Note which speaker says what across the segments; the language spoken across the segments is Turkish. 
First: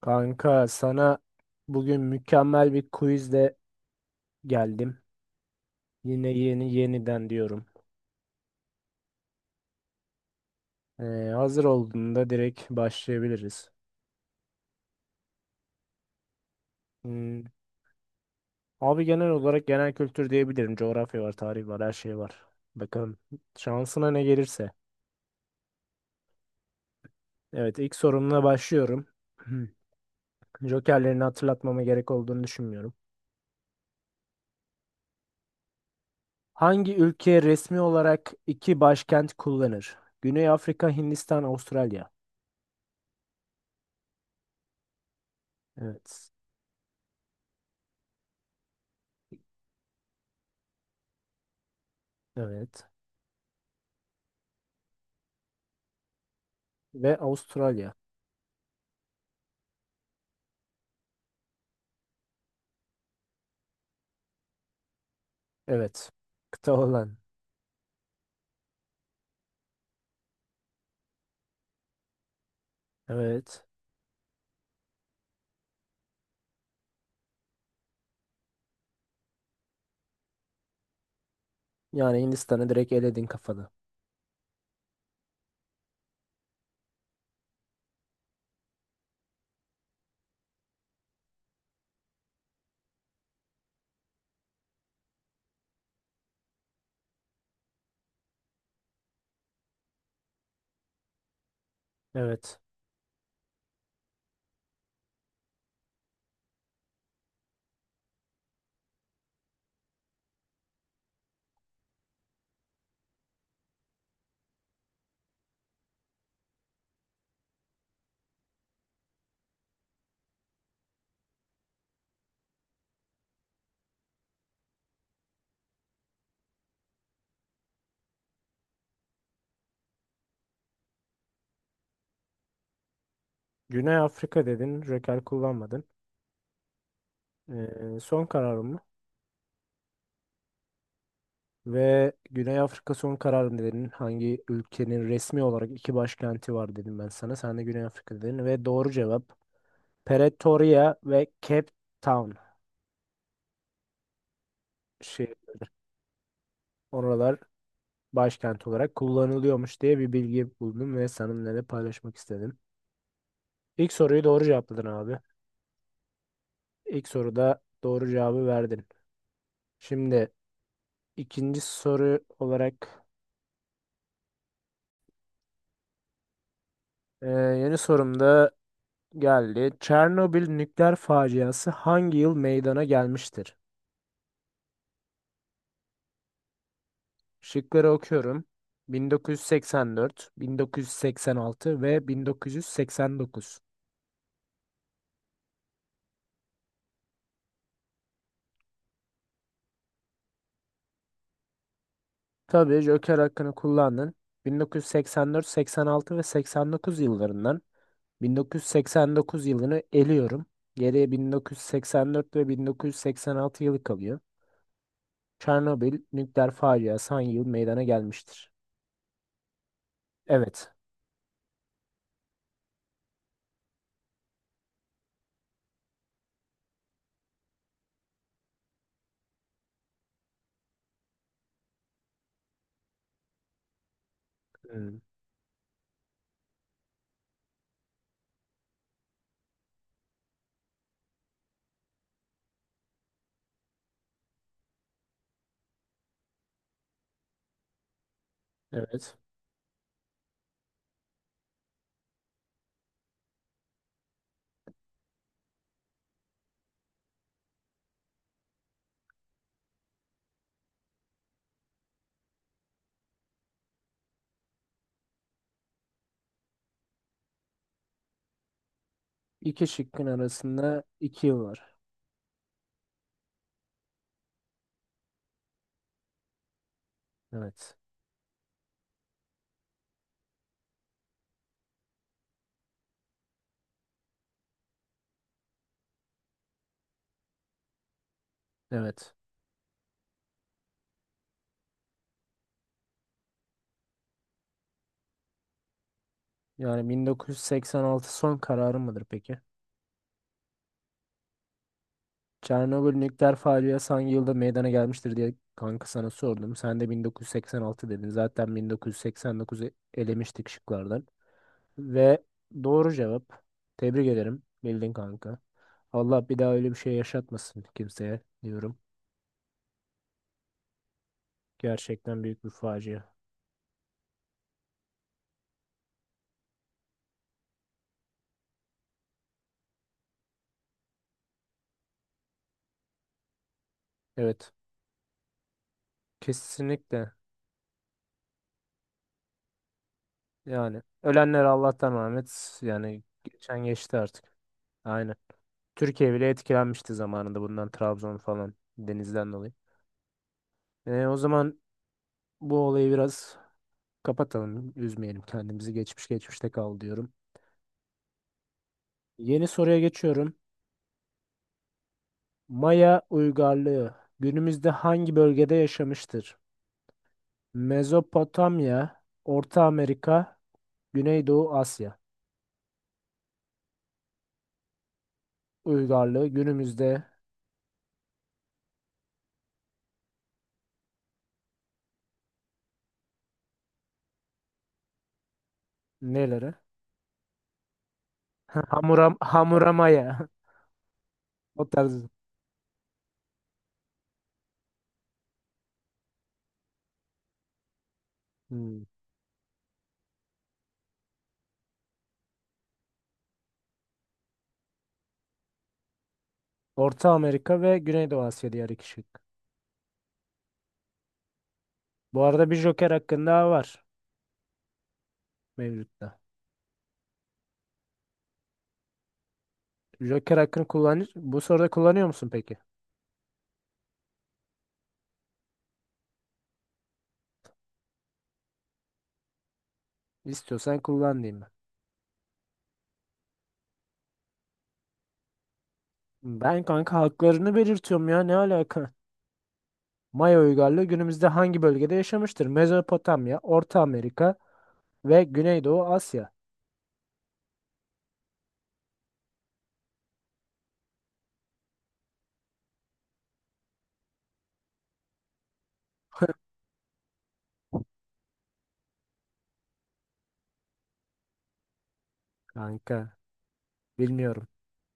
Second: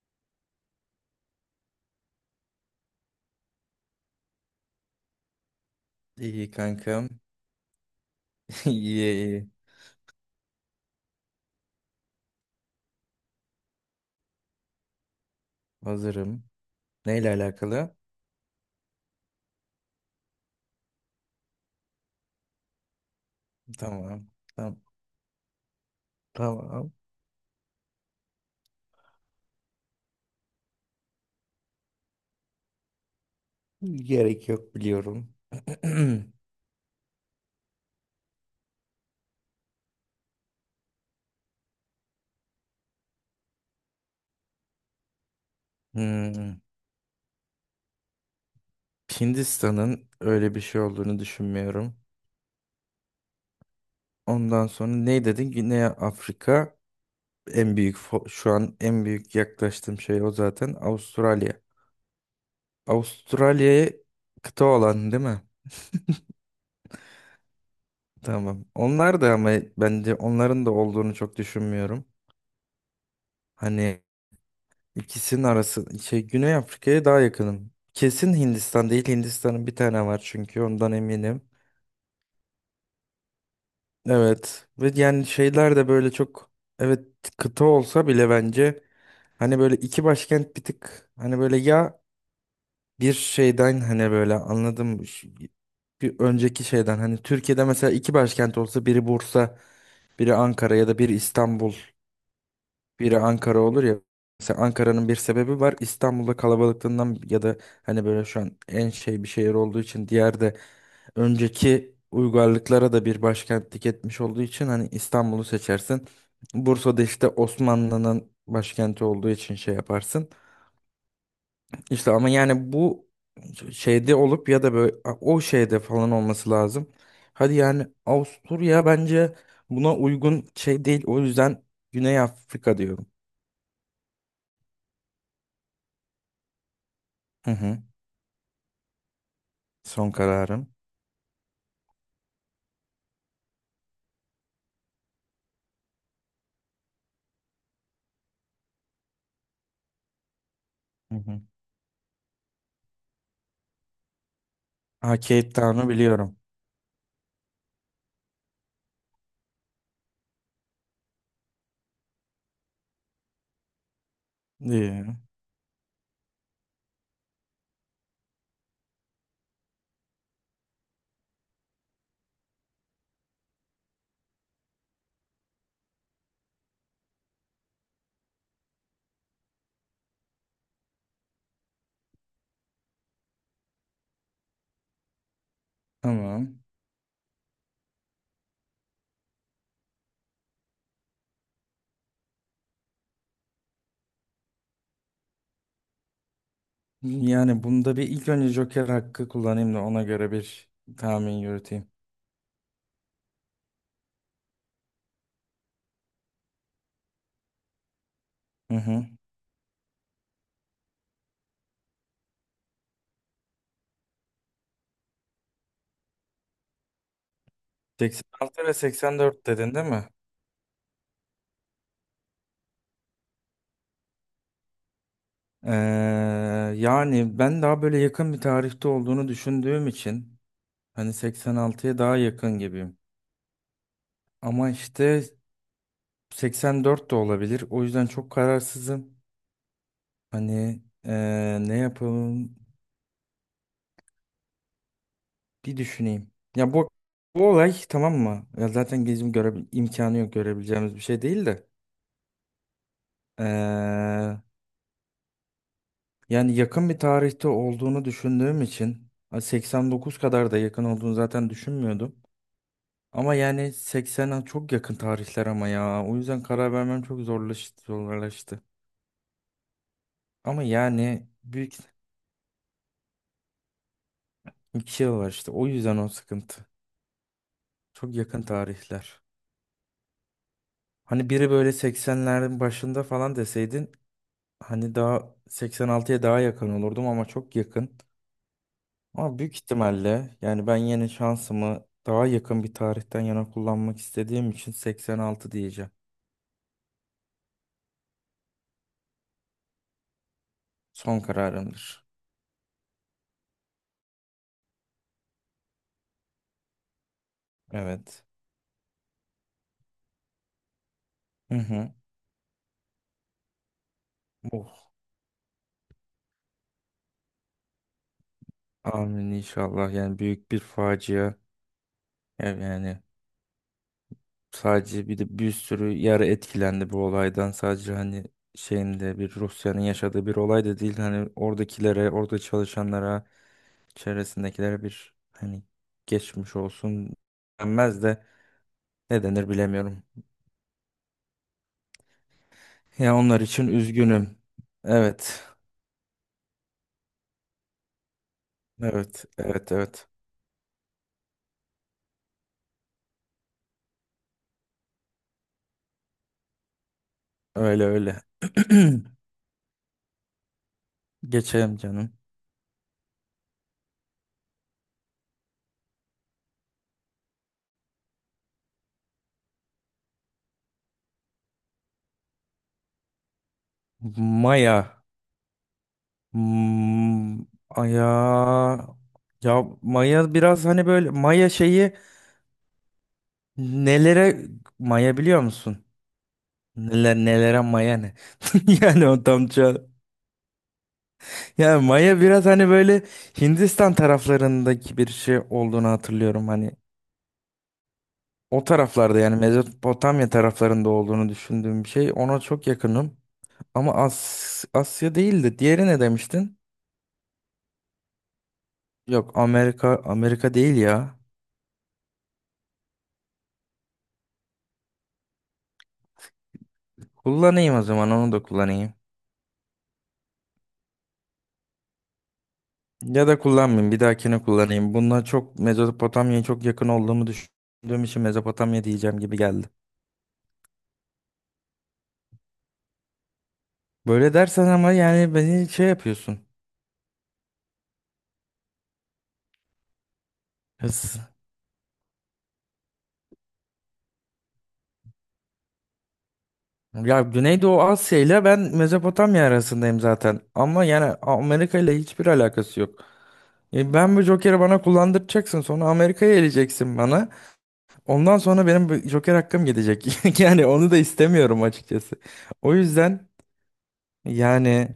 Speaker 1: Kanka, sana bugün mükemmel bir quizle geldim. Yine
Speaker 2: İyi
Speaker 1: yeni
Speaker 2: kankam.
Speaker 1: yeniden diyorum.
Speaker 2: İyi iyi.
Speaker 1: Ee, Hazır olduğunda direkt başlayabiliriz.
Speaker 2: Hazırım. Neyle
Speaker 1: Hmm,
Speaker 2: alakalı?
Speaker 1: Abi, genel olarak genel kültür diyebilirim. Coğrafya var, tarih var, her şey var. Bakalım şansına ne
Speaker 2: Tamam.
Speaker 1: gelirse.
Speaker 2: Tamam. Tamam.
Speaker 1: Evet, ilk sorumla başlıyorum. Jokerlerini hatırlatmama gerek olduğunu düşünmüyorum.
Speaker 2: Gerek yok biliyorum.
Speaker 1: Hangi ülke resmi olarak iki başkent kullanır? Güney Afrika, Hindistan, Avustralya. Evet.
Speaker 2: Hmm. Hindistan'ın öyle bir şey olduğunu düşünmüyorum.
Speaker 1: Evet.
Speaker 2: Ondan sonra ne dedin? Güney Afrika
Speaker 1: Ve
Speaker 2: en
Speaker 1: Avustralya.
Speaker 2: büyük şu an en büyük yaklaştığım şey o zaten Avustralya. Avustralya'ya kıta olan değil mi?
Speaker 1: Evet. Kıta olan.
Speaker 2: Tamam. Onlar da ama bence onların da olduğunu çok düşünmüyorum.
Speaker 1: Evet.
Speaker 2: Hani İkisinin arası şey, Güney Afrika'ya daha yakınım. Kesin Hindistan değil. Hindistan'ın bir tane var çünkü ondan eminim.
Speaker 1: Yani Hindistan'ı direkt eledin kafada.
Speaker 2: Evet, ve yani şeyler de böyle çok, evet, kıta olsa bile bence hani böyle iki başkent bir tık hani böyle ya, bir şeyden hani böyle anladım bir önceki şeyden hani Türkiye'de mesela iki başkent olsa biri Bursa, biri Ankara ya da biri İstanbul,
Speaker 1: Evet.
Speaker 2: biri Ankara olur ya. Mesela Ankara'nın bir sebebi var. İstanbul'da kalabalıklığından ya da hani böyle şu an en şey bir şehir olduğu için, diğer de önceki uygarlıklara da bir başkentlik etmiş olduğu için hani İstanbul'u seçersin. Bursa'da işte Osmanlı'nın başkenti olduğu için şey yaparsın. İşte ama yani bu şeyde olup ya da böyle o şeyde falan olması lazım. Hadi yani Avusturya bence buna uygun şey değil. O yüzden Güney Afrika diyorum.
Speaker 1: Güney Afrika dedin. Röker kullanmadın.
Speaker 2: Hı hı.
Speaker 1: Son kararın mı?
Speaker 2: Son kararım.
Speaker 1: Ve Güney Afrika son kararın dedin. Hangi ülkenin resmi olarak iki başkenti var dedim ben sana. Sen de Güney Afrika dedin. Ve doğru cevap Pretoria
Speaker 2: Hı
Speaker 1: ve
Speaker 2: hı.
Speaker 1: Cape Town.
Speaker 2: Ha,
Speaker 1: Şey,
Speaker 2: Cape Town'u biliyorum.
Speaker 1: oralar başkent olarak kullanılıyormuş diye bir bilgi buldum ve seninle de paylaşmak istedim. İlk soruyu doğru cevapladın
Speaker 2: Ee,
Speaker 1: abi. İlk soruda doğru cevabı verdin. Şimdi ikinci soru olarak yeni sorumda geldi. Çernobil nükleer faciası hangi yıl meydana gelmiştir?
Speaker 2: tamam.
Speaker 1: Şıkları okuyorum. 1984, 1986 ve 1989.
Speaker 2: Yani bunda bir ilk önce Joker hakkı kullanayım da ona göre bir tahmin yürüteyim.
Speaker 1: Tabii, Joker hakkını kullandın. 1984, 86 ve 89 yıllarından
Speaker 2: Hı hı.
Speaker 1: 1989 yılını eliyorum. Geriye 1984 ve 1986 yılı kalıyor. Çernobil nükleer faciası hangi yıl meydana gelmiştir?
Speaker 2: 86 ve 84 dedin değil mi?
Speaker 1: Evet.
Speaker 2: Ee, Yani ben daha böyle yakın bir tarihte olduğunu düşündüğüm için hani 86'ya daha yakın gibiyim. Ama
Speaker 1: Hmm.
Speaker 2: işte 84 de olabilir. O yüzden çok kararsızım. Hani ne yapalım? Bir düşüneyim. Ya bu olay tamam mı? Ya zaten
Speaker 1: Evet.
Speaker 2: gezim göre imkanı yok, görebileceğimiz bir şey değil de. Ee, yani yakın bir tarihte olduğunu düşündüğüm için 89 kadar da yakın olduğunu zaten düşünmüyordum. Ama yani 80'e çok yakın tarihler ama ya. O yüzden karar vermem çok zorlaştı, zorlaştı.
Speaker 1: İki şıkkın
Speaker 2: Ama
Speaker 1: arasında iki
Speaker 2: yani
Speaker 1: yıl var.
Speaker 2: büyük, iki yıl var işte. O yüzden o sıkıntı.
Speaker 1: Evet.
Speaker 2: Çok yakın tarihler. Hani biri böyle 80'lerin başında falan deseydin, hani daha 86'ya daha yakın olurdum ama çok yakın.
Speaker 1: Evet.
Speaker 2: Ama büyük ihtimalle yani ben yine şansımı daha yakın bir tarihten yana kullanmak istediğim için 86 diyeceğim.
Speaker 1: Yani 1986 son kararı mıdır peki?
Speaker 2: Son kararımdır.
Speaker 1: Çernobil nükleer faciası hangi yılda meydana gelmiştir diye kanka sana sordum. Sen de 1986 dedin.
Speaker 2: Evet.
Speaker 1: Zaten 1989'u elemiştik şıklardan.
Speaker 2: Hı hı.
Speaker 1: Ve doğru cevap. Tebrik ederim.
Speaker 2: Oh,
Speaker 1: Bildin kanka. Allah bir daha öyle bir şey yaşatmasın kimseye diyorum.
Speaker 2: amin inşallah. Yani büyük bir facia.
Speaker 1: Gerçekten büyük bir
Speaker 2: Yani
Speaker 1: facia.
Speaker 2: yani sadece, bir de bir sürü yer etkilendi bu olaydan. Sadece hani şeyinde bir Rusya'nın yaşadığı bir olay da değil. Hani oradakilere, orada çalışanlara,
Speaker 1: Evet.
Speaker 2: çevresindekilere bir hani geçmiş
Speaker 1: Kesinlikle.
Speaker 2: olsun denmez de ne denir bilemiyorum.
Speaker 1: Yani ölenler Allah'tan rahmet. Yani
Speaker 2: Ya onlar
Speaker 1: geçen
Speaker 2: için
Speaker 1: geçti artık.
Speaker 2: üzgünüm.
Speaker 1: Aynen.
Speaker 2: Evet.
Speaker 1: Türkiye bile etkilenmişti zamanında bundan, Trabzon falan,
Speaker 2: Evet.
Speaker 1: denizden dolayı.
Speaker 2: Evet. Evet.
Speaker 1: E, o zaman bu olayı biraz kapatalım. Üzmeyelim kendimizi. Geçmiş geçmişte kal diyorum.
Speaker 2: Öyle öyle.
Speaker 1: Yeni soruya geçiyorum.
Speaker 2: Geçelim canım.
Speaker 1: Maya uygarlığı günümüzde hangi bölgede yaşamıştır? Mezopotamya, Orta Amerika, Güneydoğu Asya.
Speaker 2: Maya.
Speaker 1: Uygarlığı günümüzde.
Speaker 2: Hmm, Aya. Ya Maya biraz hani böyle Maya şeyi, nelere Maya biliyor musun?
Speaker 1: Neleri?
Speaker 2: Neler nelere Maya ne? Yani
Speaker 1: Hamuram,
Speaker 2: o tam ça-
Speaker 1: hamuramaya. O
Speaker 2: Ya
Speaker 1: tarz.
Speaker 2: Maya biraz hani böyle Hindistan taraflarındaki bir şey olduğunu hatırlıyorum. Hani o
Speaker 1: Hmm.
Speaker 2: taraflarda, yani Mezopotamya taraflarında olduğunu düşündüğüm bir şey. Ona çok yakınım. Ama Asya değildi. Diğeri ne demiştin?
Speaker 1: Orta Amerika ve Güneydoğu Asya diye ayrışık.
Speaker 2: Yok, Amerika, Amerika değil ya.
Speaker 1: Bu arada bir Joker hakkın daha var mevcutta.
Speaker 2: Kullanayım, o zaman onu da kullanayım.
Speaker 1: Joker hakkını kullan, bu soruda kullanıyor musun peki?
Speaker 2: Ya da kullanmayayım, bir dahakine kullanayım. Bununla çok Mezopotamya'ya çok yakın olduğumu düşündüğüm için Mezopotamya diyeceğim gibi geldi.
Speaker 1: İstiyorsan kullan diyeyim ben.
Speaker 2: Böyle dersen ama yani beni şey yapıyorsun.
Speaker 1: Ben kanka haklarını belirtiyorum ya, ne alaka? Maya uygarlığı günümüzde hangi bölgede yaşamıştır? Mezopotamya, Orta Amerika ve Güneydoğu Asya.
Speaker 2: Ya Güneydoğu Asya ile ben Mezopotamya arasındayım zaten. Ama yani Amerika ile hiçbir alakası yok. Ben bu Joker'i bana kullandıracaksın. Sonra Amerika'ya eleceksin bana. Ondan sonra benim bu Joker hakkım gidecek. Yani onu da istemiyorum açıkçası. O
Speaker 1: Kanka
Speaker 2: yüzden
Speaker 1: bilmiyorum.
Speaker 2: yani,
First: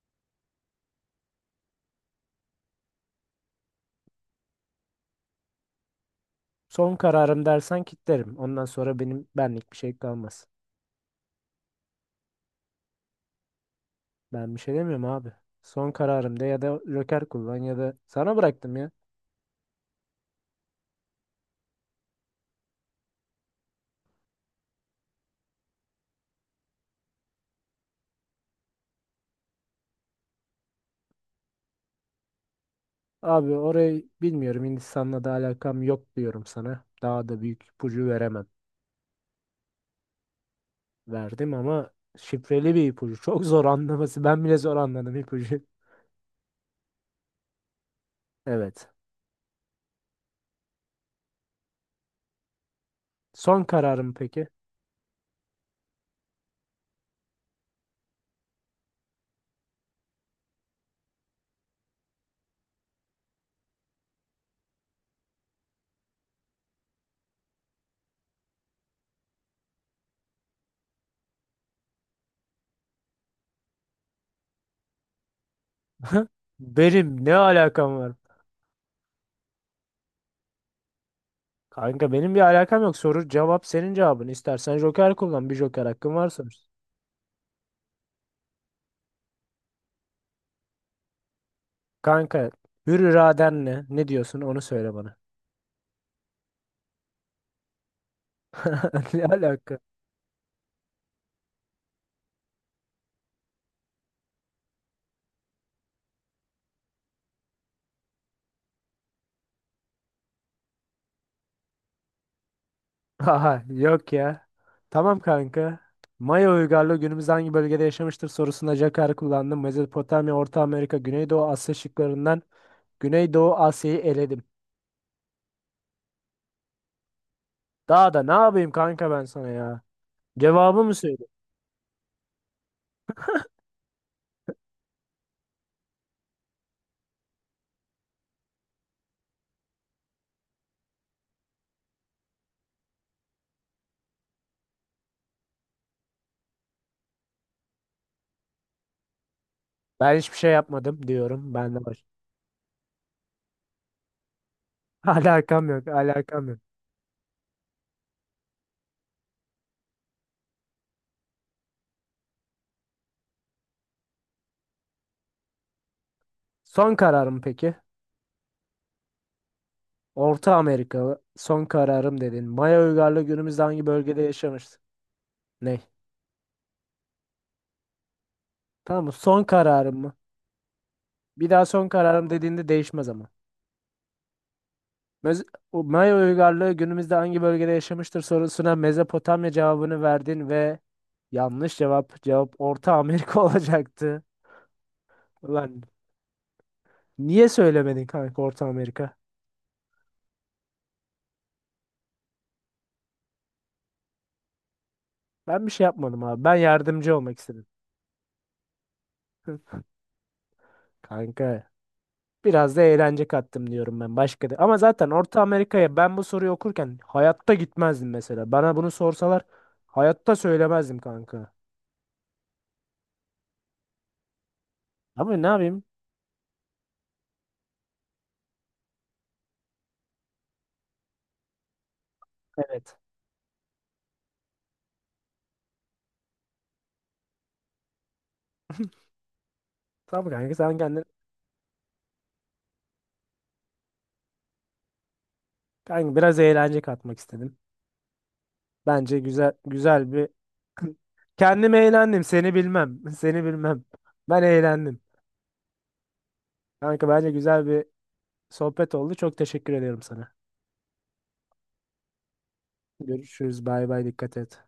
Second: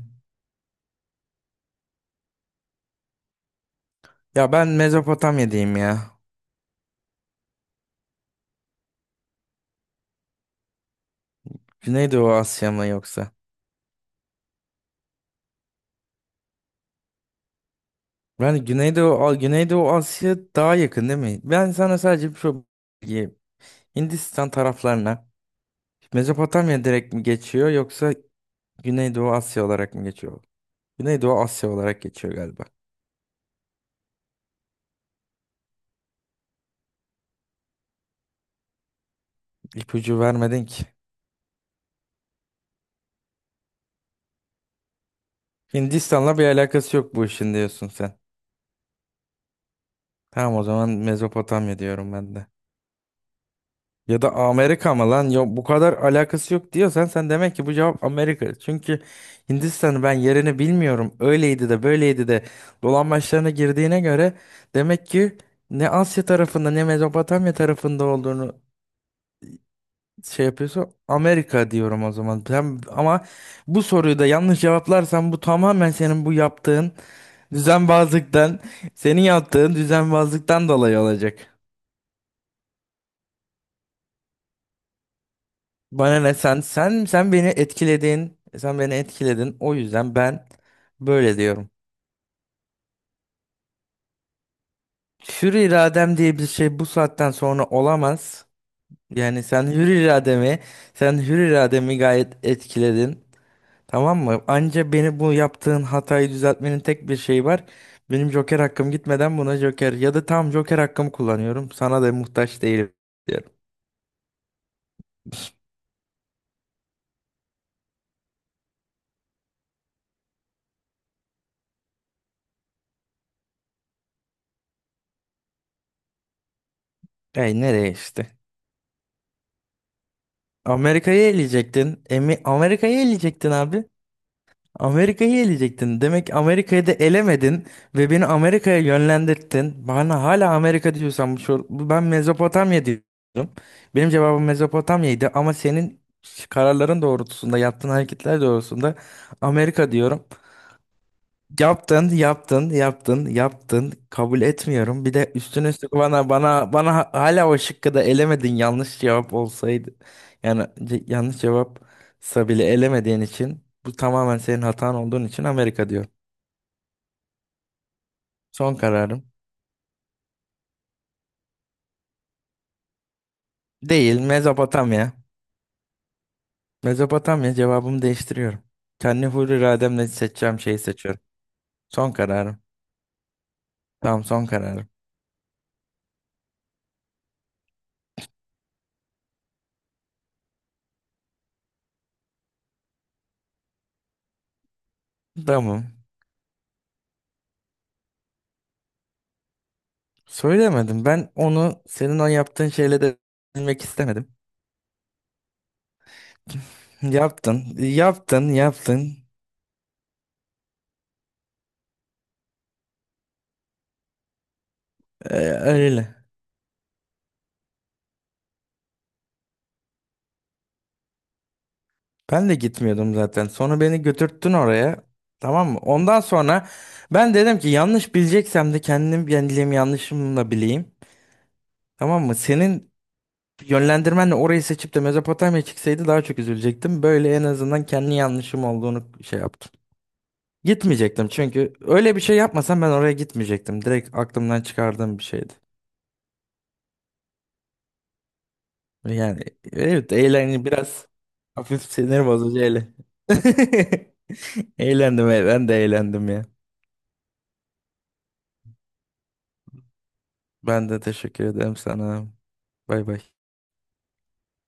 Speaker 2: ya ben Mezopotamya diyeyim ya.
Speaker 1: Son kararım dersen kitlerim. Ondan sonra benim benlik bir şey kalmaz.
Speaker 2: Güneydoğu Asya mı yoksa?
Speaker 1: Ben bir şey demiyorum abi. Son kararımda ya da Joker kullan ya da sana
Speaker 2: Ben
Speaker 1: bıraktım ya.
Speaker 2: Güneydoğu, Güneydoğu Asya daha yakın değil mi? Ben sana sadece şu bilgiyi- Hindistan taraflarına Mezopotamya direkt mi geçiyor yoksa Güneydoğu Asya olarak mı geçiyor? Güneydoğu Asya olarak geçiyor galiba.
Speaker 1: Abi, orayı bilmiyorum. Hindistan'la da alakam yok diyorum sana. Daha da büyük ipucu veremem.
Speaker 2: İpucu vermedin ki.
Speaker 1: Verdim ama şifreli bir ipucu. Çok zor anlaması. Ben bile zor anladım ipucu.
Speaker 2: Hindistan'la bir alakası yok bu işin diyorsun sen.
Speaker 1: Evet.
Speaker 2: Tamam, o zaman Mezopotamya diyorum ben de.
Speaker 1: Son kararım
Speaker 2: Ya da
Speaker 1: peki.
Speaker 2: Amerika mı lan? Yok, bu kadar alakası yok diyorsan sen, demek ki bu cevap Amerika. Çünkü Hindistan'ı ben yerini bilmiyorum. Öyleydi de böyleydi de dolambaçlarına girdiğine göre, demek ki ne Asya tarafında ne Mezopotamya tarafında olduğunu şey yapıyorsa, Amerika diyorum o zaman. Sen, ama bu soruyu da yanlış cevaplarsan, bu tamamen senin bu yaptığın
Speaker 1: Benim ne alakam var?
Speaker 2: düzenbazlıktan, senin yaptığın düzenbazlıktan dolayı olacak.
Speaker 1: Kanka benim bir alakam yok. Soru cevap, senin cevabın. İstersen Joker kullan. Bir Joker hakkın
Speaker 2: Bana ne,
Speaker 1: varsa.
Speaker 2: sen beni etkiledin. Sen beni etkiledin. O yüzden ben böyle diyorum.
Speaker 1: Kanka, hür iradenle ne diyorsun onu söyle bana.
Speaker 2: Hür iradem diye bir şey bu saatten sonra olamaz.
Speaker 1: Ne
Speaker 2: Yani sen
Speaker 1: alaka?
Speaker 2: hür irademi, sen hür irademi gayet etkiledin. Tamam mı? Anca, beni bu yaptığın hatayı düzeltmenin tek bir şeyi var. Benim Joker hakkım gitmeden buna Joker, ya da tam Joker hakkımı kullanıyorum. Sana da muhtaç değilim diyorum.
Speaker 1: Aha, yok ya. Tamam kanka. Maya uygarlığı günümüzde hangi bölgede yaşamıştır sorusunda Jakar'ı kullandım. Mezopotamya, Orta Amerika, Güneydoğu Asya şıklarından Güneydoğu Asya'yı eledim.
Speaker 2: Ey, nereye
Speaker 1: Daha da
Speaker 2: işte?
Speaker 1: ne yapayım kanka ben sana ya? Cevabı mı söyle?
Speaker 2: Amerika'yı eleyecektin. Emi Amerika'yı eleyecektin abi. Amerika'yı eleyecektin. Demek Amerika'yı da elemedin ve beni Amerika'ya yönlendirdin. Bana hala Amerika diyorsan bu ben Mezopotamya diyorum. Benim cevabım Mezopotamya'ydı ama senin kararların doğrultusunda, yaptığın hareketler doğrultusunda Amerika
Speaker 1: Ben
Speaker 2: diyorum.
Speaker 1: hiçbir şey yapmadım diyorum. Ben de baş.
Speaker 2: Yaptın, yaptın, yaptın, yaptın. Kabul etmiyorum. Bir de
Speaker 1: Alakam
Speaker 2: üstüne
Speaker 1: yok,
Speaker 2: üstlük bana
Speaker 1: alakam yok.
Speaker 2: bana bana hala o şıkkı da elemedin. Yanlış cevap olsaydı. Yani yanlış cevapsa bile elemediğin için, bu tamamen senin hatan olduğun için Amerika diyor.
Speaker 1: Son kararım peki?
Speaker 2: Son kararım.
Speaker 1: Orta Amerika son kararım dedin. Maya uygarlığı günümüzde hangi
Speaker 2: Değil,
Speaker 1: bölgede yaşamıştır?
Speaker 2: Mezopotamya.
Speaker 1: Ne?
Speaker 2: Mezopotamya, cevabımı değiştiriyorum.
Speaker 1: Tamam mı?
Speaker 2: Kendi
Speaker 1: Son
Speaker 2: hür
Speaker 1: kararım
Speaker 2: irademle
Speaker 1: mı?
Speaker 2: seçeceğim şeyi seçiyorum.
Speaker 1: Bir daha son
Speaker 2: Son
Speaker 1: kararım
Speaker 2: kararım.
Speaker 1: dediğinde değişmez ama.
Speaker 2: Tamam, son kararım.
Speaker 1: Mez o Maya uygarlığı günümüzde hangi bölgede yaşamıştır sorusuna Mezopotamya cevabını verdin ve yanlış cevap. Cevap Orta Amerika olacaktı. Ulan
Speaker 2: Tamam.
Speaker 1: niye söylemedin kanka Orta Amerika?
Speaker 2: Söylemedim. Ben onu senin o yaptığın şeyle de bilmek istemedim.
Speaker 1: Ben bir şey yapmadım abi. Ben yardımcı olmak
Speaker 2: Yaptın,
Speaker 1: istedim.
Speaker 2: yaptın, yaptın.
Speaker 1: Kanka biraz da eğlence kattım diyorum ben, başka da. Ama zaten Orta Amerika'ya
Speaker 2: Öyle.
Speaker 1: ben bu soruyu okurken hayatta gitmezdim mesela. Bana bunu sorsalar hayatta söylemezdim kanka.
Speaker 2: Ben de gitmiyordum zaten. Sonra beni götürttün oraya.
Speaker 1: Ama ne
Speaker 2: Tamam mı?
Speaker 1: yapayım?
Speaker 2: Ondan sonra ben dedim ki, yanlış bileceksem de kendim bileyim, yanlışımla bileyim. Tamam mı? Senin
Speaker 1: Evet.
Speaker 2: yönlendirmenle orayı seçip de Mezopotamya çıksaydı daha çok üzülecektim. Böyle en azından kendi yanlışım olduğunu şey yaptım.
Speaker 1: Tamam kanka sen kendin.
Speaker 2: Gitmeyecektim, çünkü öyle bir şey yapmasam ben oraya gitmeyecektim. Direkt aklımdan çıkardığım bir şeydi.
Speaker 1: Kanka biraz eğlence katmak istedim. Bence
Speaker 2: Yani
Speaker 1: güzel güzel
Speaker 2: evet,
Speaker 1: bir.
Speaker 2: eğlen biraz,
Speaker 1: Kendim
Speaker 2: hafif
Speaker 1: eğlendim,
Speaker 2: sinir
Speaker 1: seni
Speaker 2: bozucu eğlen.
Speaker 1: bilmem. Seni bilmem, ben eğlendim
Speaker 2: Eğlendim, ben de eğlendim ya.
Speaker 1: kanka. Bence güzel bir sohbet oldu, çok teşekkür ediyorum sana.
Speaker 2: Ben de teşekkür ederim sana. Bay bay.
Speaker 1: Görüşürüz, bay bay, dikkat et.